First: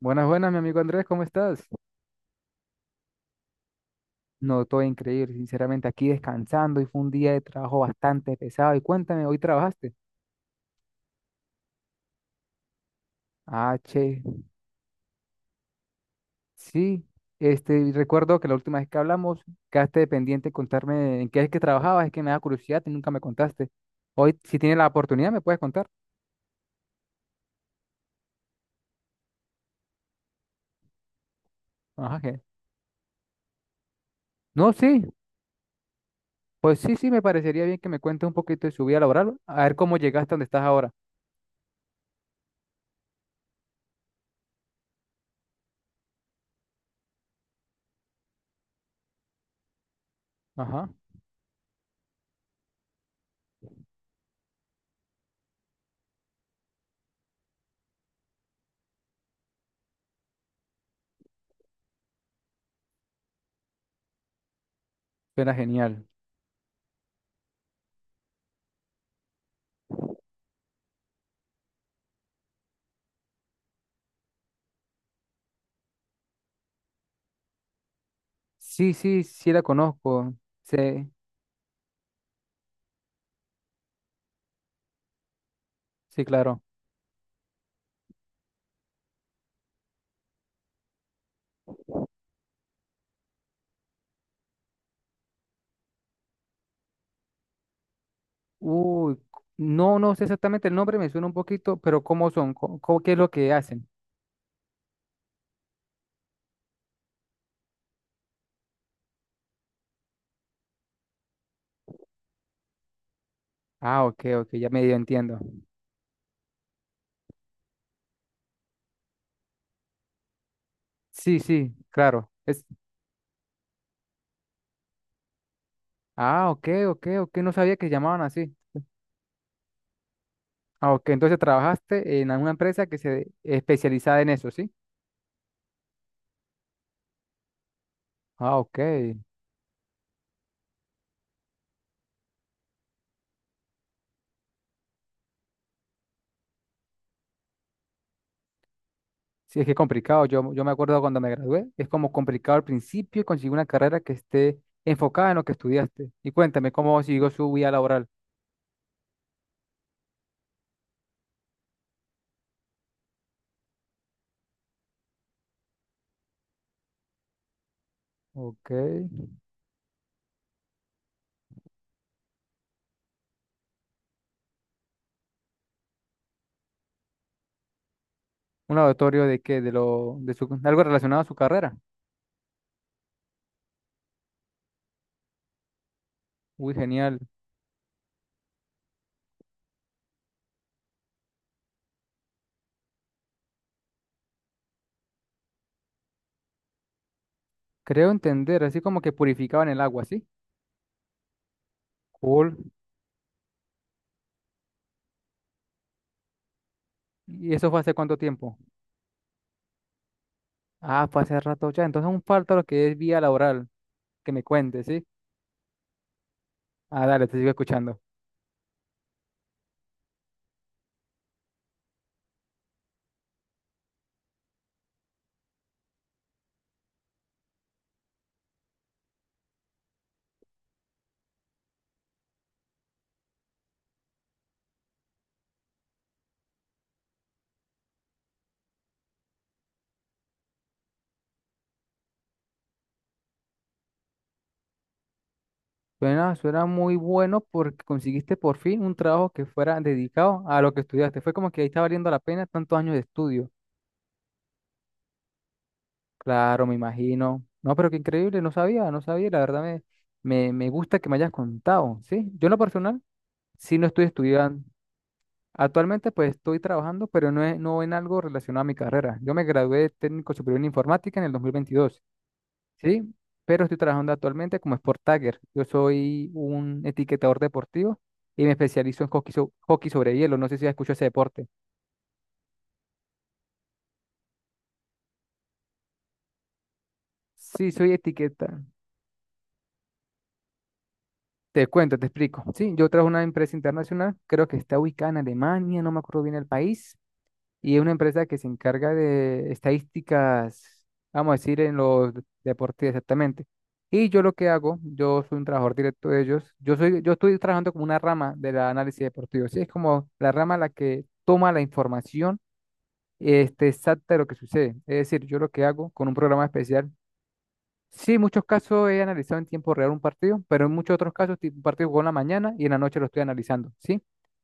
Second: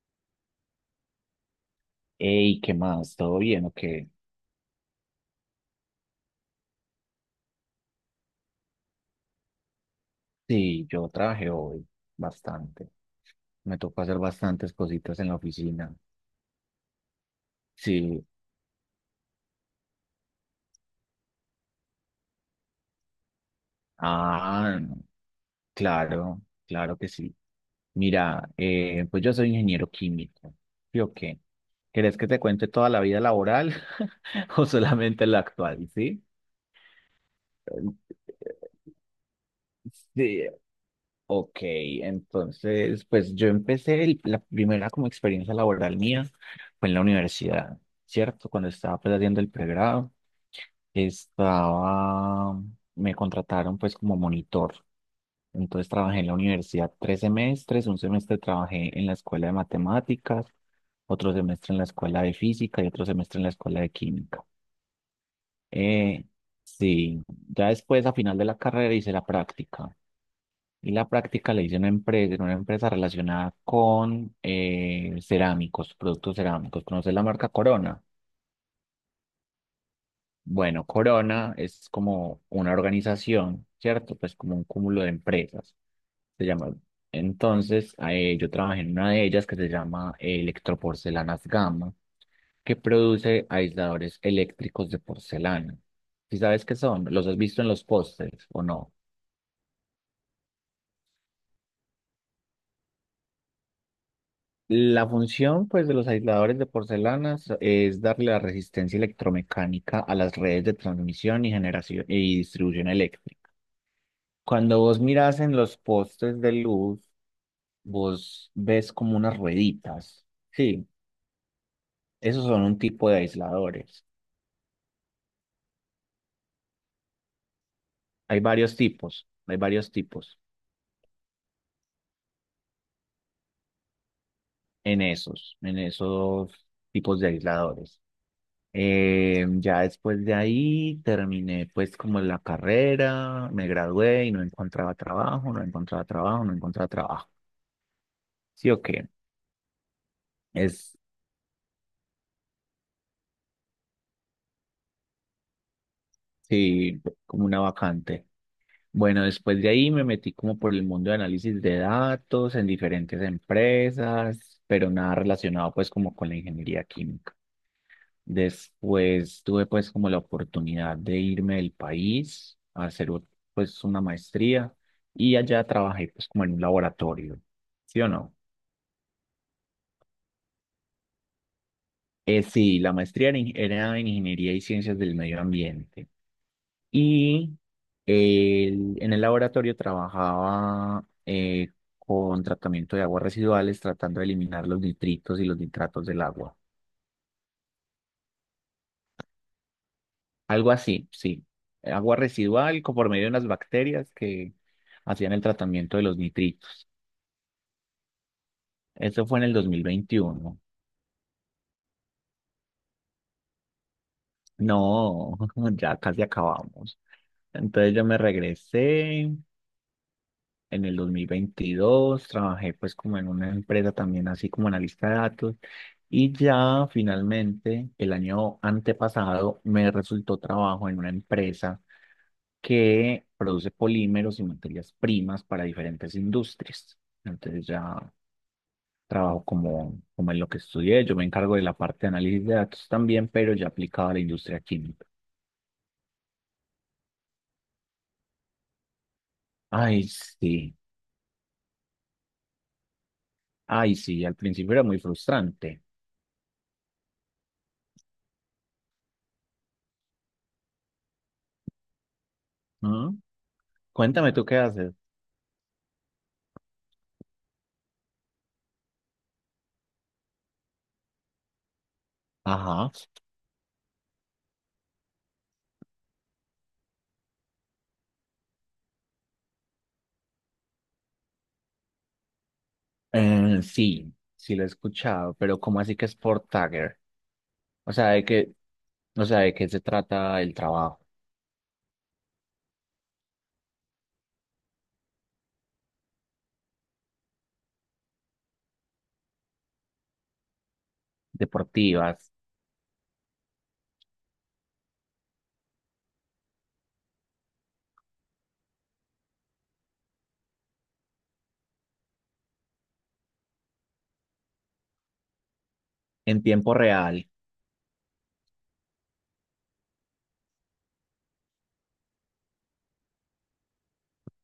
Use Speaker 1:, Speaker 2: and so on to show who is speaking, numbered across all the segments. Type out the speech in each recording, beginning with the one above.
Speaker 1: Buenas, buenas, mi amigo Andrés, ¿cómo estás?
Speaker 2: Ey, ¿qué más? ¿Todo bien o qué?
Speaker 1: No, todo increíble, sinceramente, aquí descansando y fue un día de trabajo bastante pesado. Y cuéntame, ¿hoy trabajaste?
Speaker 2: Sí, yo trabajé hoy bastante. Me
Speaker 1: Ah,
Speaker 2: tocó hacer
Speaker 1: che,
Speaker 2: bastantes cositas en la oficina.
Speaker 1: sí, este, y
Speaker 2: Sí.
Speaker 1: recuerdo que la última vez que hablamos quedaste de pendiente de contarme en qué es que trabajabas, es que me da curiosidad y nunca me contaste. Hoy, si
Speaker 2: Ah,
Speaker 1: tienes la
Speaker 2: no.
Speaker 1: oportunidad, ¿me puedes contar?
Speaker 2: Claro, claro que sí. Mira, pues yo soy ingeniero químico. ¿Sí o qué? ¿Querés
Speaker 1: Ajá,
Speaker 2: que te
Speaker 1: je.
Speaker 2: cuente toda la vida laboral o
Speaker 1: No, sí,
Speaker 2: solamente la actual? Sí.
Speaker 1: pues sí, sí, me parecería bien que me cuentes un poquito de su vida laboral, a ver cómo llegaste a donde
Speaker 2: Sí,
Speaker 1: estás ahora.
Speaker 2: ok, entonces, pues yo empecé, la primera como experiencia laboral mía fue en la universidad, ¿cierto? Cuando estaba pues haciendo el pregrado,
Speaker 1: Ajá,
Speaker 2: estaba, me contrataron pues como monitor. Entonces trabajé en la universidad 3 semestres, un semestre trabajé en la escuela de matemáticas, otro semestre en la escuela de física y otro semestre en la escuela de química.
Speaker 1: suena genial.
Speaker 2: Eh, sí, ya después a final de la carrera hice la práctica. Y la práctica la hice en una empresa relacionada con cerámicos, productos cerámicos. ¿Conoces la marca Corona?
Speaker 1: Sí, sí, sí la conozco, sí,
Speaker 2: Bueno, Corona es como una organización, ¿cierto? Pues como un cúmulo de empresas,
Speaker 1: sí,
Speaker 2: se
Speaker 1: claro.
Speaker 2: llama. Entonces, yo trabajé en una de ellas que se llama Electroporcelanas Gama, que produce aisladores eléctricos de porcelana. ¿Sí sabes qué son? ¿Los has visto en los pósters o no?
Speaker 1: Uy, no, no sé exactamente el nombre, me suena un poquito, pero ¿cómo son? ¿ qué es lo que hacen?
Speaker 2: La función, pues, de los aisladores de porcelanas es darle la resistencia electromecánica a las redes de transmisión y generación y distribución eléctrica.
Speaker 1: Ah, ok, ok, ya
Speaker 2: Cuando
Speaker 1: medio
Speaker 2: vos
Speaker 1: entiendo.
Speaker 2: mirás en los postes de luz, vos ves como unas rueditas. Sí,
Speaker 1: Sí, sí, claro.
Speaker 2: esos son un tipo de aisladores.
Speaker 1: Ah, ok, ok, ok, no sabía que llamaban
Speaker 2: Hay
Speaker 1: así.
Speaker 2: varios tipos, hay varios tipos
Speaker 1: Ah, ok, entonces trabajaste en alguna empresa que se especializaba en eso, ¿sí?
Speaker 2: en esos tipos de aisladores.
Speaker 1: Ah, ok.
Speaker 2: Ya después de ahí terminé pues como la carrera, me gradué y no encontraba trabajo, no encontraba trabajo, no encontraba trabajo. Sí o qué,
Speaker 1: Sí, es que es complicado. Yo me
Speaker 2: es
Speaker 1: acuerdo cuando me gradué, es como complicado al principio conseguir una carrera que esté enfocada en lo que estudiaste. Y cuéntame, ¿cómo
Speaker 2: sí,
Speaker 1: siguió
Speaker 2: como
Speaker 1: su
Speaker 2: una
Speaker 1: vida laboral?
Speaker 2: vacante. Bueno, después de ahí me metí como por el mundo de análisis de datos en diferentes empresas, pero nada relacionado pues como con la ingeniería química.
Speaker 1: Ok.
Speaker 2: Después tuve pues como la oportunidad de irme del país a hacer pues una maestría y allá trabajé pues como en un laboratorio, ¿sí o no?
Speaker 1: Un laboratorio de qué, de lo, de su, algo relacionado a su carrera.
Speaker 2: Sí, la maestría era, en era en Ingeniería y Ciencias del Medio Ambiente
Speaker 1: Uy, genial.
Speaker 2: y en el laboratorio trabajaba con tratamiento de aguas residuales tratando de eliminar los nitritos y los nitratos del agua.
Speaker 1: Creo entender, así como que purificaban el agua, ¿sí?
Speaker 2: Algo así, sí. Agua
Speaker 1: Cool.
Speaker 2: residual por medio de unas bacterias que hacían el tratamiento de los nitritos.
Speaker 1: ¿Y eso fue hace cuánto tiempo?
Speaker 2: Eso fue en el 2021.
Speaker 1: Ah, fue hace rato ya. Entonces aún falta lo que es vía laboral, que me cuentes, ¿sí?
Speaker 2: No, ya casi acabamos.
Speaker 1: Ah, dale, te sigo
Speaker 2: Entonces
Speaker 1: escuchando.
Speaker 2: yo me regresé en el 2022. Trabajé pues como en una empresa también así como analista de datos y ya finalmente el año antepasado me resultó trabajo en una empresa que produce polímeros y materias primas para diferentes industrias. Entonces ya trabajo como en lo que estudié, yo me encargo de la parte de análisis de datos también, pero ya aplicado a la industria química.
Speaker 1: Suena muy bueno porque conseguiste por fin un trabajo que fuera
Speaker 2: Ay,
Speaker 1: dedicado a lo
Speaker 2: sí,
Speaker 1: que estudiaste. Fue como que ahí está valiendo la pena tantos años de estudio.
Speaker 2: ay, sí, al principio era muy frustrante.
Speaker 1: Claro, me imagino. No, pero qué increíble, no sabía, no sabía. La verdad me gusta que me hayas contado, ¿sí? Yo en lo personal.
Speaker 2: ¿No?
Speaker 1: Sí, lo estoy
Speaker 2: Cuéntame tú qué
Speaker 1: estudiando.
Speaker 2: haces.
Speaker 1: Actualmente pues estoy trabajando, pero no, no en algo relacionado a mi carrera. Yo me gradué de técnico superior en informática en el 2022,
Speaker 2: Ajá.
Speaker 1: ¿sí? Pero estoy trabajando actualmente como Sport Tagger. Yo soy un etiquetador deportivo y me especializo en hockey, hockey sobre hielo. No sé si has escuchado ese deporte.
Speaker 2: Sí, sí lo he escuchado, pero ¿cómo así que es Sport Tagger?
Speaker 1: Sí,
Speaker 2: O
Speaker 1: soy
Speaker 2: sea, de qué,
Speaker 1: etiqueta.
Speaker 2: o sea, ¿de qué se trata el trabajo?
Speaker 1: Te cuento, te explico. Sí, yo trabajo en una empresa internacional, creo que está ubicada en Alemania, no me acuerdo bien el país, y es una empresa que se encarga de estadísticas, vamos a decir, en los
Speaker 2: Deportivas,
Speaker 1: deportes exactamente. Y yo lo que hago, yo soy un trabajador directo de ellos, yo estoy trabajando como una rama del análisis deportivo, sí, es como la rama la que toma la información este, exacta de lo que sucede. Es decir, yo lo que hago con un
Speaker 2: en
Speaker 1: programa
Speaker 2: tiempo
Speaker 1: especial,
Speaker 2: real.
Speaker 1: sí, en muchos casos he analizado en tiempo real un partido, pero en muchos otros casos, tipo, un partido jugó en la mañana y en la noche lo estoy analizando, ¿sí?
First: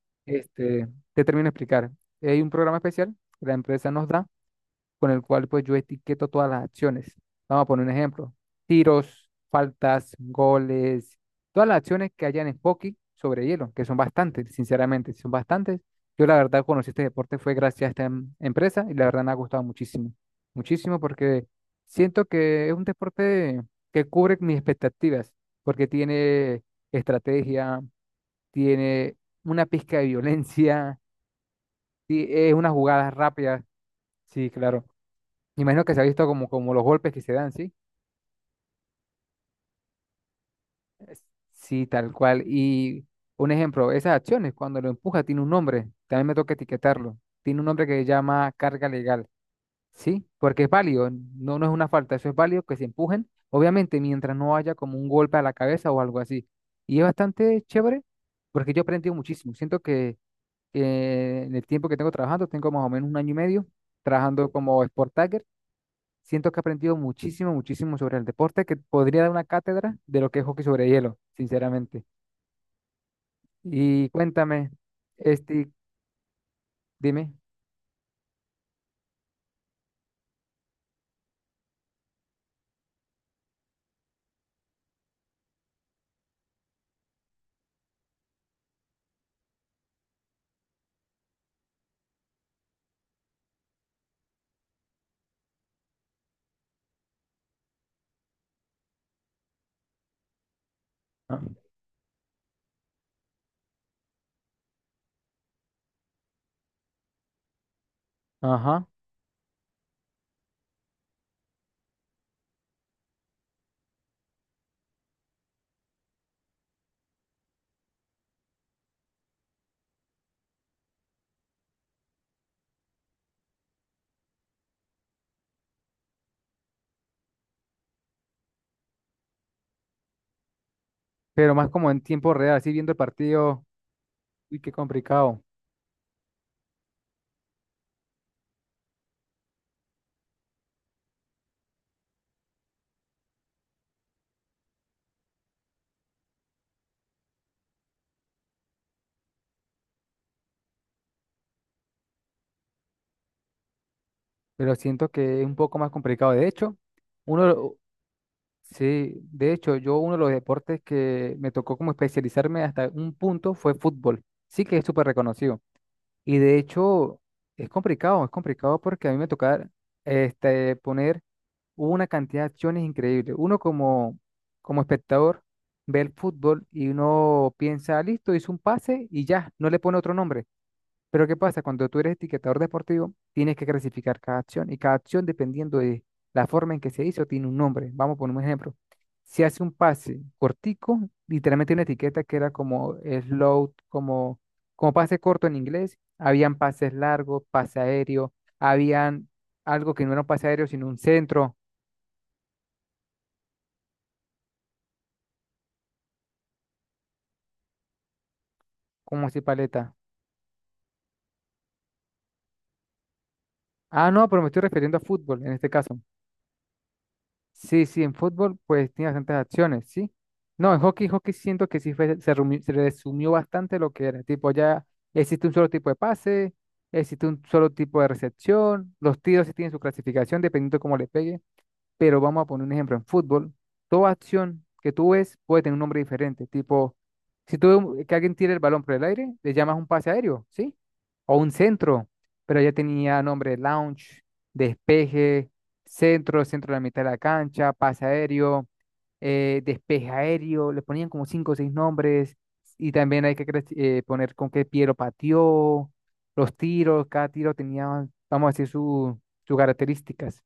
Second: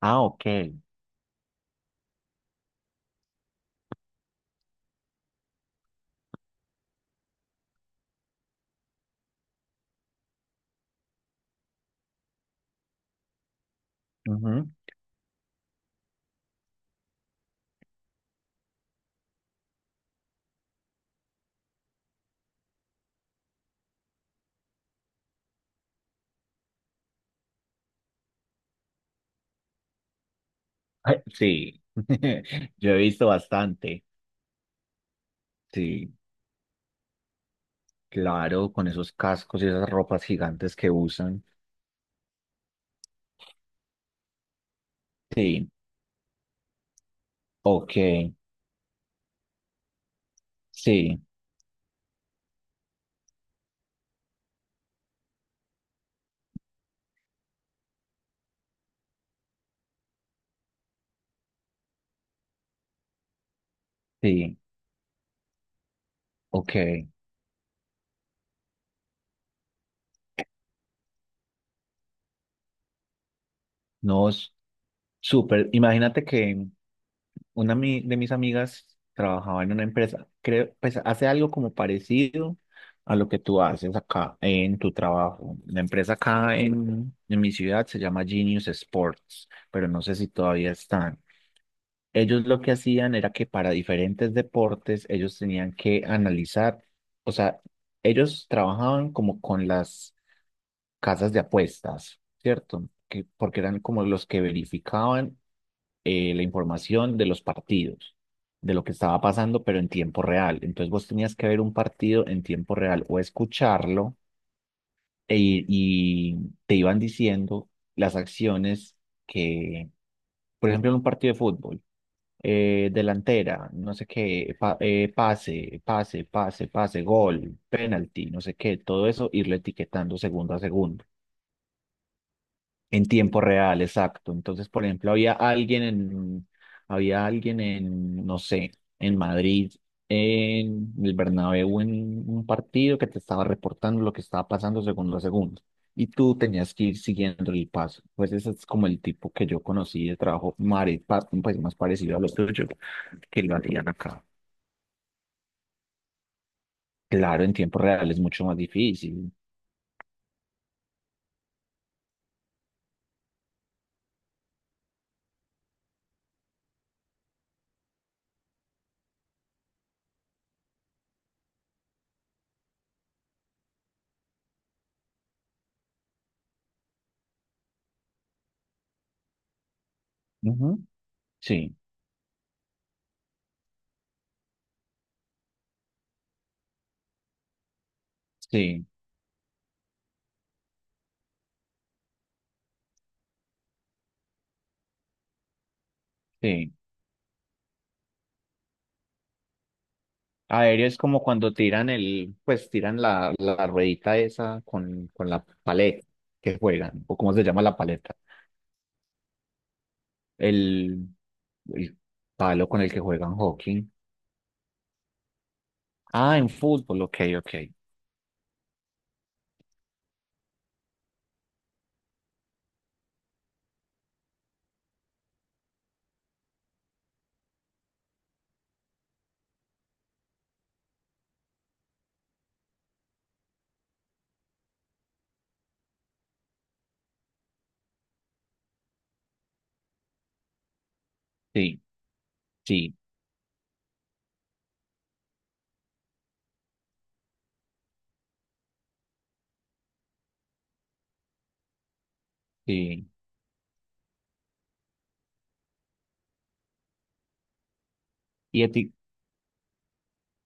Speaker 2: Ah, ok.
Speaker 1: Este, te termino de explicar. Hay un programa especial que la empresa nos da con el cual pues yo etiqueto todas las acciones. Vamos a poner un ejemplo. Tiros, faltas, goles, todas las acciones que hayan en hockey sobre hielo, que son bastantes,
Speaker 2: Ujú.
Speaker 1: sinceramente, son bastantes. Yo la verdad conocí este deporte fue gracias a esta empresa y la verdad me ha gustado muchísimo, muchísimo porque siento que es un deporte que cubre mis expectativas, porque tiene estrategia, tiene una pizca de violencia,
Speaker 2: Sí,
Speaker 1: es unas
Speaker 2: yo he
Speaker 1: jugadas
Speaker 2: visto
Speaker 1: rápidas.
Speaker 2: bastante.
Speaker 1: Sí, claro. Me imagino que se ha
Speaker 2: Sí,
Speaker 1: visto como los golpes que se dan, ¿sí?
Speaker 2: claro, con esos cascos y esas ropas gigantes que usan.
Speaker 1: Sí, tal cual. Y un ejemplo, esas acciones, cuando lo empuja, tiene un
Speaker 2: Sí,
Speaker 1: nombre. También me toca etiquetarlo. Tiene un nombre que se
Speaker 2: ok,
Speaker 1: llama carga legal, ¿sí? Porque es válido,
Speaker 2: sí,
Speaker 1: no, no es una falta, eso es válido que se empujen, obviamente, mientras no haya como un golpe a la cabeza o algo así. Y es bastante chévere porque yo he aprendido muchísimo. Siento que en el tiempo que tengo trabajando, tengo más o menos un año y medio trabajando
Speaker 2: sí,
Speaker 1: como Sport Tagger. Siento que he
Speaker 2: ok.
Speaker 1: aprendido muchísimo, muchísimo sobre el deporte, que podría dar una cátedra de lo que es hockey sobre hielo, sinceramente. Y
Speaker 2: No, es
Speaker 1: cuéntame,
Speaker 2: súper.
Speaker 1: este,
Speaker 2: Imagínate que
Speaker 1: dime.
Speaker 2: una de mis amigas trabajaba en una empresa, creo, pues hace algo como parecido a lo que tú haces acá en tu trabajo. La empresa acá en mi ciudad se llama Genius Sports, pero no sé si todavía están. Ellos lo que hacían era que para diferentes deportes ellos tenían que analizar, o sea, ellos trabajaban como con las casas de
Speaker 1: Ah,
Speaker 2: apuestas, ¿cierto? Que, porque eran como los que verificaban la información de los partidos, de lo
Speaker 1: ajá,
Speaker 2: que estaba pasando, pero en tiempo real. Entonces vos tenías que ver un partido en tiempo real o escucharlo y te iban diciendo las acciones que, por ejemplo, en un partido de fútbol delantera, no sé qué, pase, pase, pase, pase, gol, penalti, no sé qué, todo eso, irlo etiquetando segundo a segundo.
Speaker 1: pero más como en tiempo real, así viendo el
Speaker 2: En tiempo
Speaker 1: partido,
Speaker 2: real, exacto.
Speaker 1: uy,
Speaker 2: Entonces,
Speaker 1: qué
Speaker 2: por ejemplo,
Speaker 1: complicado,
Speaker 2: había alguien en, no sé, en Madrid, en el Bernabéu, en un partido que te estaba reportando lo que estaba pasando segundo a segundo. Y tú tenías que ir siguiendo el paso. Pues ese es como el tipo que yo conocí de trabajo pues más parecido a lo tuyo, que lo hacían acá.
Speaker 1: pero siento que es un poco más complicado. De hecho, uno,
Speaker 2: Claro,
Speaker 1: de
Speaker 2: en
Speaker 1: lo-
Speaker 2: tiempo real es mucho más
Speaker 1: sí,
Speaker 2: difícil.
Speaker 1: de hecho, yo uno de los deportes que me tocó como especializarme hasta un punto fue fútbol. Sí que es súper reconocido. Y de hecho, es complicado porque a mí me toca este, poner hubo una cantidad de acciones increíbles. Uno como, espectador ve el fútbol y uno piensa, listo, hizo un pase y ya, no le pone otro nombre.
Speaker 2: Ujú.
Speaker 1: Pero ¿qué pasa?
Speaker 2: Sí,
Speaker 1: Cuando tú eres etiquetador deportivo, tienes que clasificar cada acción y cada acción, dependiendo de la forma en que se hizo, tiene un nombre. Vamos a poner un ejemplo.
Speaker 2: sí,
Speaker 1: Si hace un pase cortico, literalmente una etiqueta que era como slow, como pase corto en inglés, habían
Speaker 2: sí.
Speaker 1: pases largos, pase aéreo, habían algo que no era un pase aéreo, sino
Speaker 2: Aéreo
Speaker 1: un
Speaker 2: es como cuando
Speaker 1: centro.
Speaker 2: tiran el, pues tiran la, la, ruedita esa con la paleta que juegan, o cómo se llama la paleta,
Speaker 1: ¿como así paleta?
Speaker 2: el, el palo con el que juegan hockey.
Speaker 1: Ah, no, pero me estoy refiriendo a fútbol en este caso.
Speaker 2: Ah, en fútbol, ok, ok.
Speaker 1: Sí, sí, en fútbol pues tiene bastantes acciones, ¿sí? No, en hockey, hockey siento que sí se resumió bastante lo que era. Tipo, ya existe un solo tipo de pase, existe un solo tipo de recepción, los tiros sí tienen su clasificación dependiendo de cómo le pegue. Pero vamos a poner un ejemplo, en fútbol, toda acción que tú ves puede tener un nombre diferente, tipo, si tú ves que alguien tira el balón por el aire, le llamas un pase aéreo, ¿sí? O un
Speaker 2: Sí,
Speaker 1: centro, pero ya
Speaker 2: sí,
Speaker 1: tenía nombre de launch, despeje, centro, centro de la mitad de la cancha, pase aéreo, despeje aéreo, le ponían como cinco o seis nombres, y
Speaker 2: sí.
Speaker 1: también hay que poner con qué pie lo pateó, los tiros, cada tiro tenía, vamos a
Speaker 2: ¿Y
Speaker 1: decir, sus características.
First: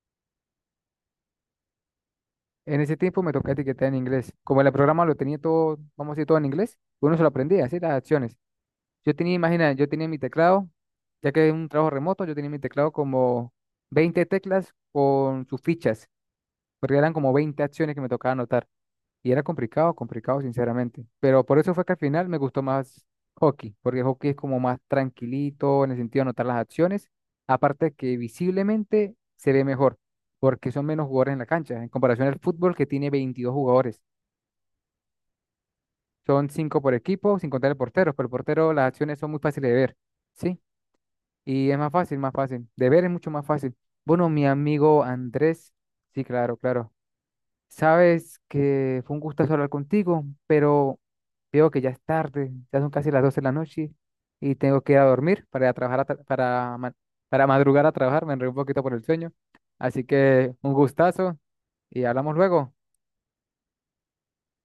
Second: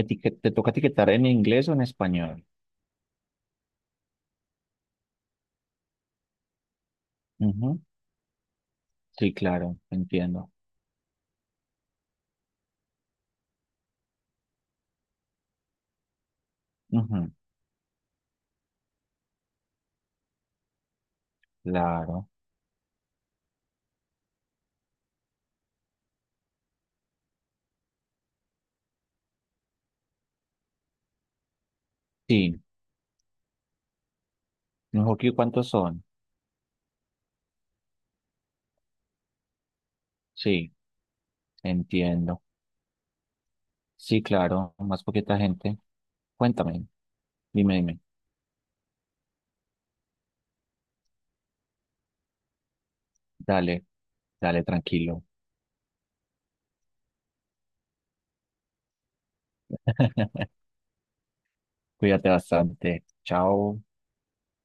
Speaker 2: te toca etiquetar en inglés o en español?
Speaker 1: En ese tiempo me tocaba etiquetar en inglés. Como el programa lo tenía todo, vamos a decir, todo en inglés, uno se lo aprendía, así
Speaker 2: Ujú.
Speaker 1: las acciones. Yo
Speaker 2: Sí,
Speaker 1: tenía, imagina,
Speaker 2: claro,
Speaker 1: yo tenía mi
Speaker 2: entiendo.
Speaker 1: teclado, ya que es un trabajo remoto, yo tenía mi teclado como 20 teclas con sus fichas, porque eran como
Speaker 2: Ujú.
Speaker 1: 20 acciones que me tocaba anotar. Y era complicado, complicado, sinceramente. Pero por eso fue que al final
Speaker 2: Claro.
Speaker 1: me gustó más hockey, porque hockey es como más tranquilito en el sentido de anotar las acciones. Aparte que visiblemente se ve mejor, porque son menos jugadores en la cancha, en comparación al
Speaker 2: Sí.
Speaker 1: fútbol que tiene 22 jugadores.
Speaker 2: ¿En hockey cuántos son?
Speaker 1: Son 5 por equipo, sin contar el portero, pero el portero las acciones son muy fáciles de ver, ¿sí?
Speaker 2: Sí,
Speaker 1: Y es más fácil, más
Speaker 2: entiendo.
Speaker 1: fácil. De ver es mucho más fácil.
Speaker 2: Sí,
Speaker 1: Bueno, mi
Speaker 2: claro,
Speaker 1: amigo
Speaker 2: más poquita
Speaker 1: Andrés,
Speaker 2: gente.
Speaker 1: sí, claro,
Speaker 2: Cuéntame,
Speaker 1: claro.
Speaker 2: dime, dime.
Speaker 1: Sabes que fue un gustazo hablar contigo, pero veo que ya es tarde, ya son casi las 12 de la
Speaker 2: Dale,
Speaker 1: noche y
Speaker 2: dale,
Speaker 1: tengo que ir a
Speaker 2: tranquilo.
Speaker 1: dormir para ir a trabajar a para madrugar a trabajar, me enredé un poquito por el sueño. Así que un gustazo y
Speaker 2: Cuídate
Speaker 1: hablamos luego.
Speaker 2: bastante. Chao.